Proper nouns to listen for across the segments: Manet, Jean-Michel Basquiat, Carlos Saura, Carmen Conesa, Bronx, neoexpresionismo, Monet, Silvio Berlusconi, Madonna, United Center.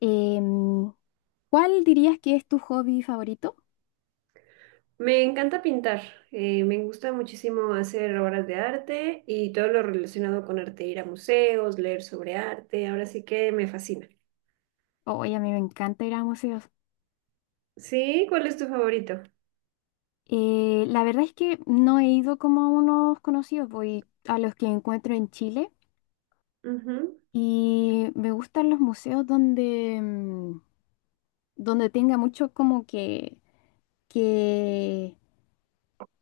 Em, ¿Cuál dirías que es tu hobby favorito? Me encanta pintar, me gusta muchísimo hacer obras de arte y todo lo relacionado con arte, ir a museos, leer sobre arte, ahora sí que me fascina. Oye, a mí me encanta ir a museos. ¿Sí? ¿Cuál es tu favorito? La verdad es que no he ido como a unos conocidos, voy a los que encuentro en Chile Ujú. y me gustan los museos donde tenga mucho como que,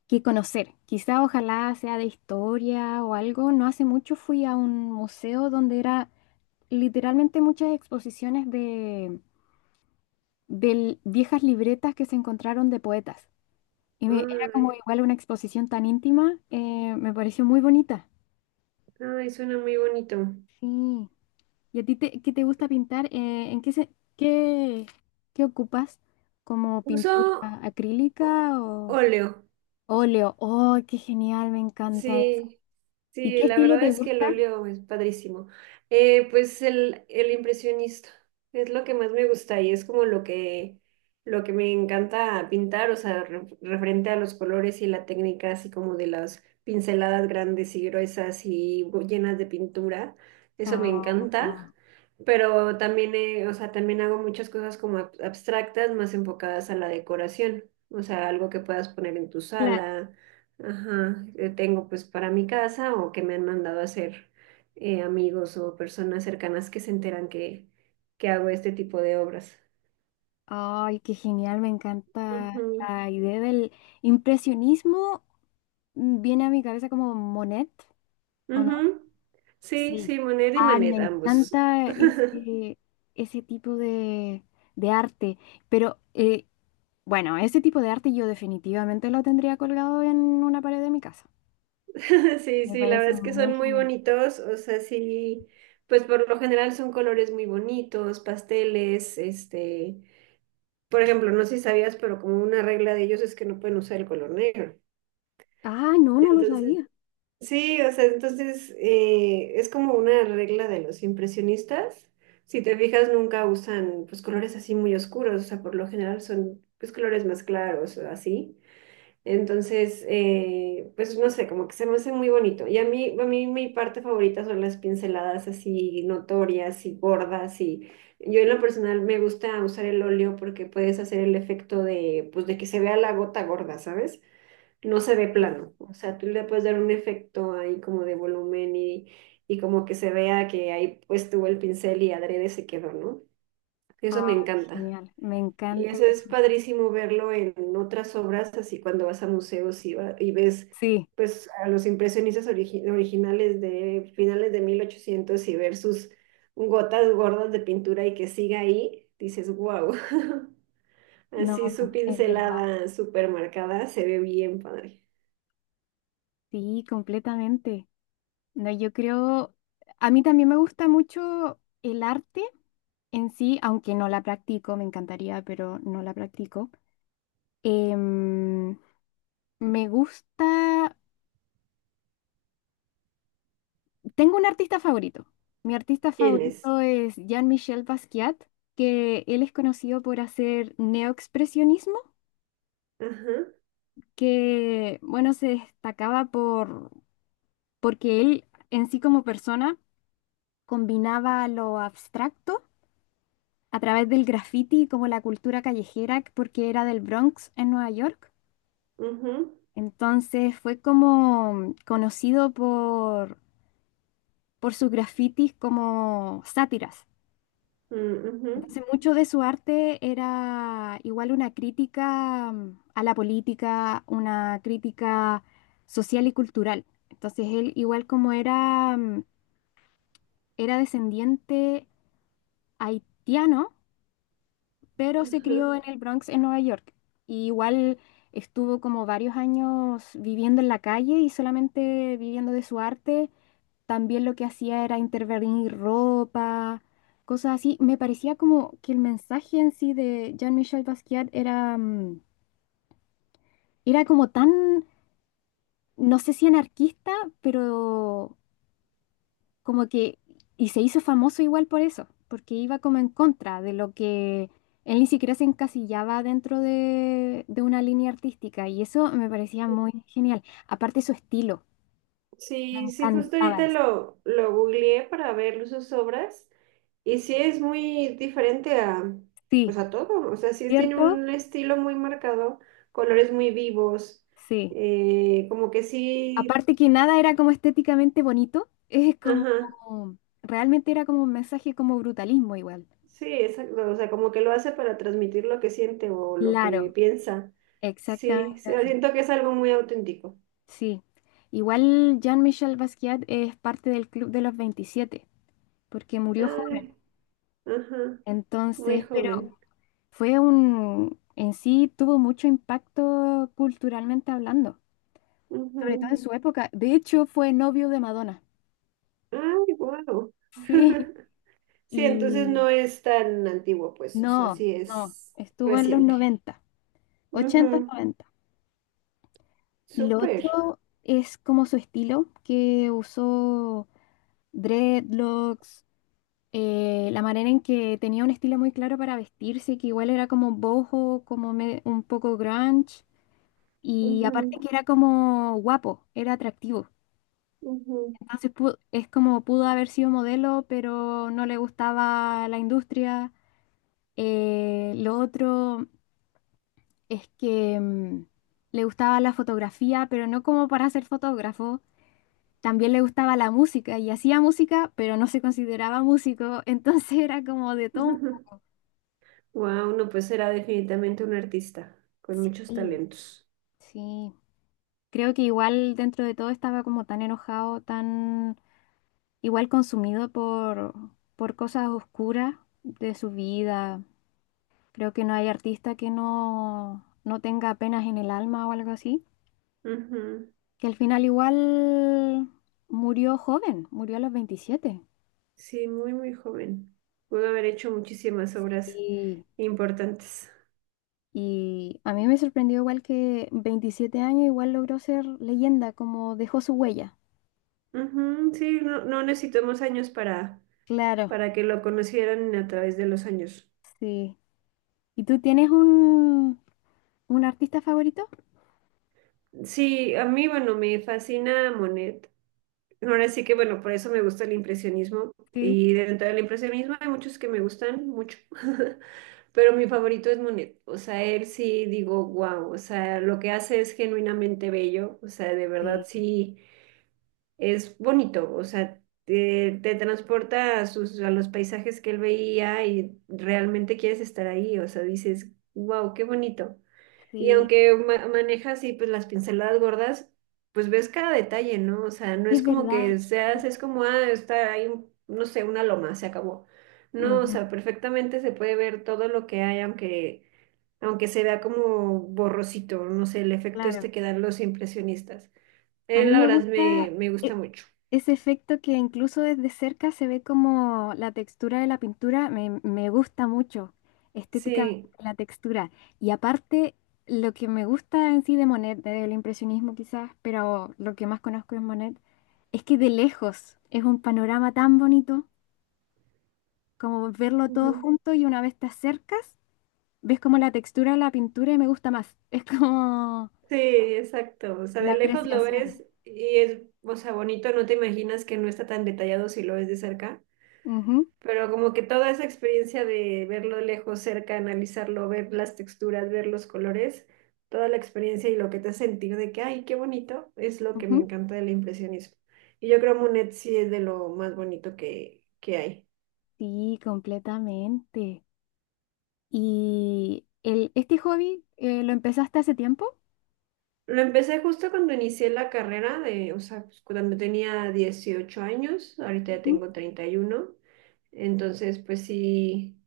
que conocer. Quizá ojalá sea de historia o algo. No hace mucho fui a un museo donde era literalmente muchas exposiciones de viejas libretas que se encontraron de poetas. Y era como Ay, igual una exposición tan íntima, me pareció muy bonita. ay, suena muy bonito. Sí. ¿Y a ti qué te gusta pintar? ¿En qué, qué, qué ocupas? ¿Como Uso pintura ó- acrílica o óleo. óleo? ¡Oh, qué genial! Me encanta eso. Sí, ¿Y sí, qué la estilo verdad te es que el gusta? óleo es padrísimo. El impresionista es lo que más me gusta y es como lo que me encanta pintar, o sea, referente a los colores y la técnica, así como de las pinceladas grandes y gruesas y llenas de pintura. Eso me Oh, encanta. Pero también, o sea, también hago muchas cosas como abstractas, más enfocadas a la decoración. O sea, algo que puedas poner en tu claro. sala. Ajá, tengo pues para mi casa o que me han mandado a hacer, amigos o personas cercanas que se enteran que hago este tipo de obras. ¡Ay, qué genial! Me encanta Ujú, la idea del impresionismo. Viene a mi cabeza como Monet, ¿o no? ujú. Sí, Sí, sí, Monet y me Manet, ambos. encanta ese tipo de arte, pero bueno, ese tipo de arte yo definitivamente lo tendría colgado en una pared de mi casa. Sí, Me sí, la parece verdad es que muy son muy genial. bonitos, o sea, sí, pues por lo general son colores muy bonitos, pasteles, este, por ejemplo, no sé si sabías, pero como una regla de ellos es que no pueden usar el color negro. Ah, no, no lo Entonces, sabía. sí, o sea, entonces es como una regla de los impresionistas. Si te fijas, nunca usan pues colores así muy oscuros, o sea, por lo general son pues colores más claros o así. Entonces, pues no sé, como que se me hace muy bonito. Y a mí mi parte favorita son las pinceladas así notorias y gordas, y yo en lo personal me gusta usar el óleo porque puedes hacer el efecto de, pues, de que se vea la gota gorda, ¿sabes? No se ve plano. O sea, tú le puedes dar un efecto ahí como de volumen y como que se vea que ahí pues tuvo el pincel y adrede se quedó, ¿no? Ah, Eso me encanta. genial, me Y encanta eso es eso. padrísimo verlo en otras obras, así cuando vas a museos y, y ves Sí, pues a los impresionistas originales de finales de 1800 y ver sus gotas gordas de pintura y que siga ahí, dices, wow, no, así su es verdad. pincelada súper marcada se ve bien padre. Sí, completamente. No, yo creo, a mí también me gusta mucho el arte en sí, aunque no la practico, me encantaría, pero no la practico. Em, me gusta, tengo un artista favorito. Mi artista ¿Quién es? favorito es Jean-Michel Basquiat, que él es conocido por hacer neoexpresionismo, Ajá. que bueno, se destacaba porque él en sí como persona combinaba lo abstracto a través del graffiti como la cultura callejera, porque era del Bronx en Nueva York. Ujú, Entonces fue como conocido por sus grafitis como sátiras. mm, ujú, Entonces, mucho de su arte era igual una crítica a la política, una crítica social y cultural. Entonces, él igual como era, era descendiente haitiano, pero se crió ujú. en el Bronx, en Nueva York. Y igual estuvo como varios años viviendo en la calle y solamente viviendo de su arte. También lo que hacía era intervenir ropa, cosas así. Me parecía como que el mensaje en sí de Jean-Michel Basquiat era, era como tan, no sé si anarquista, pero como que, y se hizo famoso igual por eso, porque iba como en contra de lo que él ni siquiera se encasillaba de una línea artística, y eso me parecía muy genial. Aparte su estilo, me Sí. Sí, sí, justo encantaba ahorita eso. lo googleé para ver sus obras y sí es muy diferente a, Sí, pues a todo, o sea, sí tiene ¿cierto? un estilo muy marcado, colores muy vivos, Sí. Como que sí, Aparte que nada era como estéticamente bonito, es como, ajá, realmente era como un mensaje como brutalismo igual. sí, exacto, o sea, como que lo hace para transmitir lo que siente o lo que Claro, piensa. Sí, exactamente sí, así. siento que es algo muy auténtico. Sí. Igual Jean-Michel Basquiat es parte del Club de los 27 porque murió joven. Ay, ajá, muy Entonces, pero joven. fue un, en sí tuvo mucho impacto culturalmente hablando, sobre todo en su época. De hecho, fue novio de Madonna. Ay, wow. Sí. Sí, entonces no Y es tan antiguo, pues, o sea, no, sí no, es estuvo en los reciente. 90. Ochenta, Ujú, noventa. Y lo súper. otro es como su estilo, que usó dreadlocks, la manera en que tenía un estilo muy claro para vestirse, que igual era como boho, como un poco grunge, y aparte que era como guapo, era atractivo. Wow. Entonces es como pudo haber sido modelo, pero no le gustaba la industria. Lo otro es que... le gustaba la fotografía, pero no como para ser fotógrafo, también le gustaba la música y hacía música, pero no se consideraba músico, entonces era como de todo. No, pues era definitivamente un artista con muchos Sí, talentos. sí. Creo que igual dentro de todo estaba como tan enojado, tan igual consumido por cosas oscuras de su vida. Creo que no hay artista que no tenga penas en el alma o algo así. Ujú, Que al final igual murió joven, murió a los sí, muy, muy joven. Pudo haber hecho muchísimas obras 27. importantes. Y a mí me sorprendió igual que 27 años igual logró ser leyenda, como dejó su huella. Ujú, sí, no, no necesitamos años Claro, para que lo conocieran a través de los años. sí. ¿Y tú tienes un artista favorito? Sí, a mí, bueno, me fascina Monet. Ahora sí que, bueno, por eso me gusta el impresionismo. Sí, Y dentro del impresionismo hay muchos que me gustan mucho. Pero mi favorito es Monet. O sea, él sí digo, wow. O sea, lo que hace es genuinamente bello. O sea, de verdad sí, sí es bonito. O sea, te transporta a, sus, a los paisajes que él veía y realmente quieres estar ahí. O sea, dices, wow, qué bonito. Y sí, aunque maneja así pues las pinceladas gordas, pues ves cada detalle, ¿no? O sea, no es es como verdad, que seas, sí, es como, ah, está ahí, no sé, una loma, se acabó. No, o ujú, sea, perfectamente se puede ver todo lo que hay, aunque, aunque se vea como borrosito, no sé, el efecto claro. este que dan los impresionistas. A Él, mí la me verdad, gusta me gusta e- mucho. ese efecto que incluso desde cerca se ve como la textura de la pintura, me gusta mucho estéticamente Sí, la textura. Y aparte, lo que me gusta en sí de Monet, del impresionismo quizás, pero lo que más conozco es Monet, es que de lejos es un panorama tan bonito como verlo todo ujú. junto y una vez te acercas, ves como la textura de la pintura y me gusta más. Es como Sí, exacto. O sea, la de lejos lo apreciación. ves y es, o sea, bonito, no te imaginas que no está tan detallado si lo ves de cerca. Ujú, Pero como que toda esa experiencia de verlo lejos, cerca, analizarlo, ver las texturas, ver los colores, toda la experiencia y lo que te hace sentir de que, ay, qué bonito, es lo que me ujú. encanta del impresionismo. Y yo creo Monet sí es de lo más bonito que hay. Sí, completamente. ¿Y el, este hobby lo empezaste hace tiempo? Lo empecé justo cuando inicié la carrera, de, o sea, pues, cuando tenía 18 años, ahorita ya Ujú. tengo 31, entonces pues sí,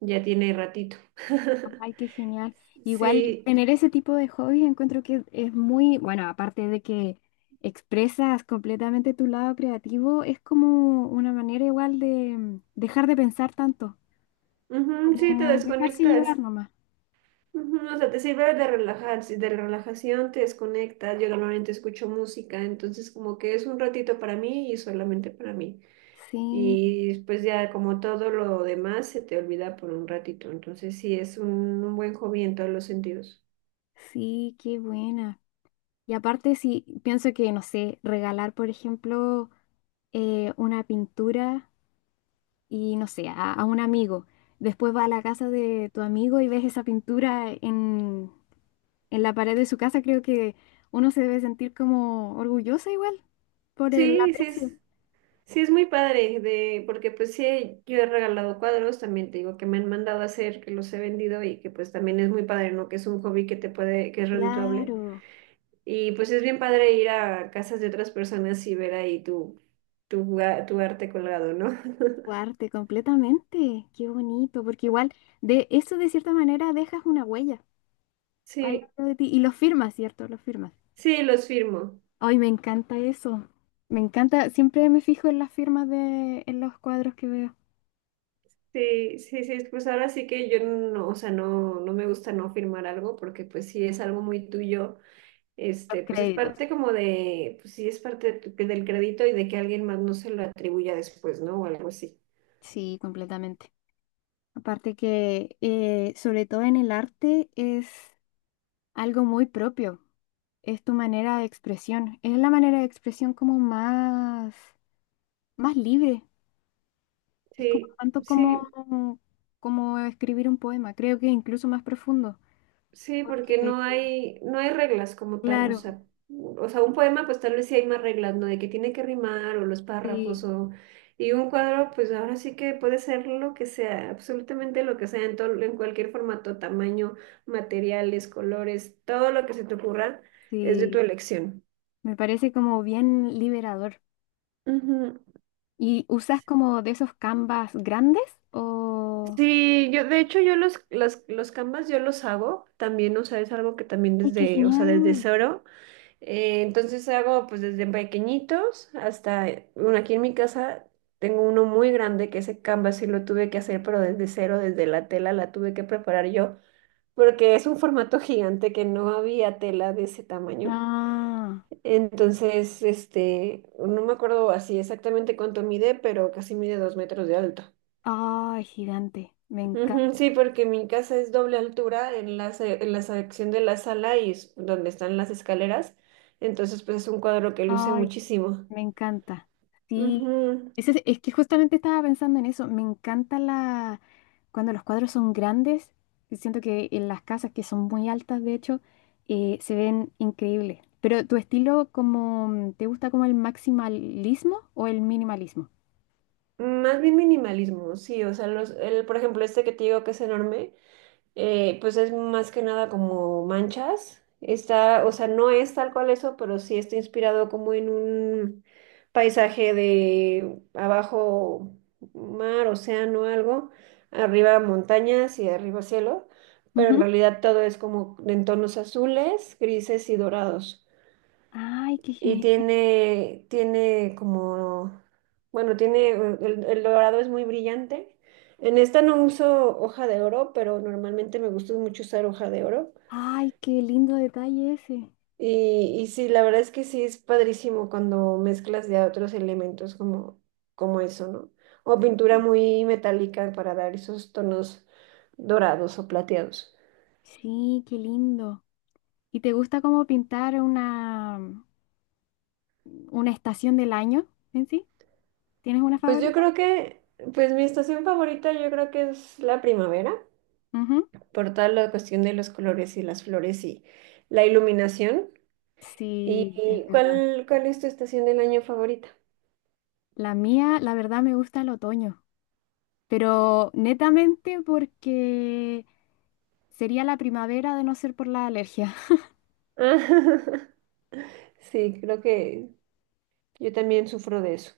ya tiene ratito. Ay, qué genial. Igual Sí, tener ese tipo de hobbies encuentro que es muy, bueno, aparte de que expresas completamente tu lado creativo, es como una manera igual de dejar de pensar tanto, ujú, sí, te como dejarse llevar desconectas. nomás. Ujú, o sea, te sirve de relajar, si de relajación te desconectas. Yo normalmente escucho música, entonces como que es un ratito para mí y solamente para mí. Sí, Y después ya como todo lo demás se te olvida por un ratito. Entonces sí es un buen hobby en todos los sentidos. sí, qué buena. Y aparte, sí, pienso que, no sé, regalar, por ejemplo, una pintura y no sé, a un amigo. Después va a la casa de tu amigo y ves esa pintura en la pared de su casa, creo que uno se debe sentir como orgullosa igual por el Sí, aprecio. Sí es muy padre de, porque pues sí, yo he regalado cuadros, también te digo que me han mandado a hacer, que los he vendido y que pues también es muy padre, ¿no? Que es un hobby que te puede, que es redituable. Claro, Y pues es bien padre ir a casas de otras personas y ver ahí tu, tu, tu arte colgado, ¿no? tu arte completamente. Qué bonito, porque igual de eso de cierta manera dejas una huella ahí Sí, dentro de ti y lo firmas, ¿cierto? Lo firmas. sí, los firmo. Ay, me encanta eso. Me encanta, siempre me fijo en las firmas de, en los cuadros que veo. Sí, sí, sí, pues ahora sí que yo no, o sea, no, no me gusta no firmar algo porque pues si es algo muy tuyo, este, Los pues es créditos. parte como de, pues sí es parte de del crédito y de que alguien más no se lo atribuya después, ¿no? O algo así. Sí, completamente. Aparte que, sobre todo en el arte, es algo muy propio. Es tu manera de expresión. Es la manera de expresión como más, más libre. Es como Sí, tanto como, sí. como escribir un poema. Creo que incluso más profundo. Sí, porque Porque, no hay, no hay reglas como tal, claro, o sea, un poema pues tal vez sí hay más reglas, ¿no? De que tiene que rimar o los párrafos sí, o... Y un cuadro pues ahora sí que puede ser lo que sea, absolutamente lo que sea, en todo, en cualquier formato, tamaño, materiales, colores, todo lo que se te ocurra es de tu sí. elección. Me parece como bien liberador. Ujú. ¿Y usas como de esos canvas grandes? O... Sí, yo de hecho los canvas yo los hago también, o sea, es algo que también ¡Ay, qué desde, o sea, desde genial! cero. Entonces hago pues desde pequeñitos hasta, bueno, aquí en mi casa tengo uno muy grande que ese canvas sí lo tuve que hacer, pero desde cero, desde la tela la tuve que preparar yo, porque es un formato gigante que no había tela de ese tamaño. Ah. Entonces, este, no me acuerdo así exactamente cuánto mide, pero casi mide 2 metros de alto. Ay, gigante, me Ujú, encanta. sí, porque mi casa es doble altura en la, en la sección de la sala y es donde están las escaleras. Entonces, pues es un cuadro que luce Ay, muchísimo. me encanta. Sí, Ujú. ese es que justamente estaba pensando en eso. Me encanta la cuando los cuadros son grandes. Y siento que en las casas que son muy altas, de hecho, se ven increíbles. Pero tu estilo, como, ¿te gusta como el maximalismo o el minimalismo? Más bien minimalismo, sí, o sea, los, el, por ejemplo, este que te digo que es enorme, pues es más que nada como manchas, está, o sea, no es tal cual eso, pero sí está inspirado como en un paisaje de abajo mar, océano, algo, arriba montañas y arriba cielo, pero en Ujú. realidad todo es como en tonos azules, grises y dorados. Ay, qué Y genial. tiene como, bueno, tiene, el dorado es muy brillante. En esta no uso hoja de oro, pero normalmente me gusta mucho usar hoja de oro. Ay, qué lindo detalle ese. Y sí, la verdad es que sí es padrísimo cuando mezclas ya otros elementos como, como eso, ¿no? O pintura muy metálica para dar esos tonos dorados o plateados. Sí, qué lindo. ¿Y te gusta como pintar una? Una estación del año en sí. ¿Tienes una Pues yo favorita? creo que, pues mi estación favorita yo creo que es la primavera, Ujú. por toda la cuestión de los colores y las flores y la iluminación. ¿Y Sí, es verdad. cuál, cuál es tu estación del año favorita? La mía, la verdad, me gusta el otoño, pero netamente porque sería la primavera de no ser por la alergia. Sí, creo que yo también sufro de eso.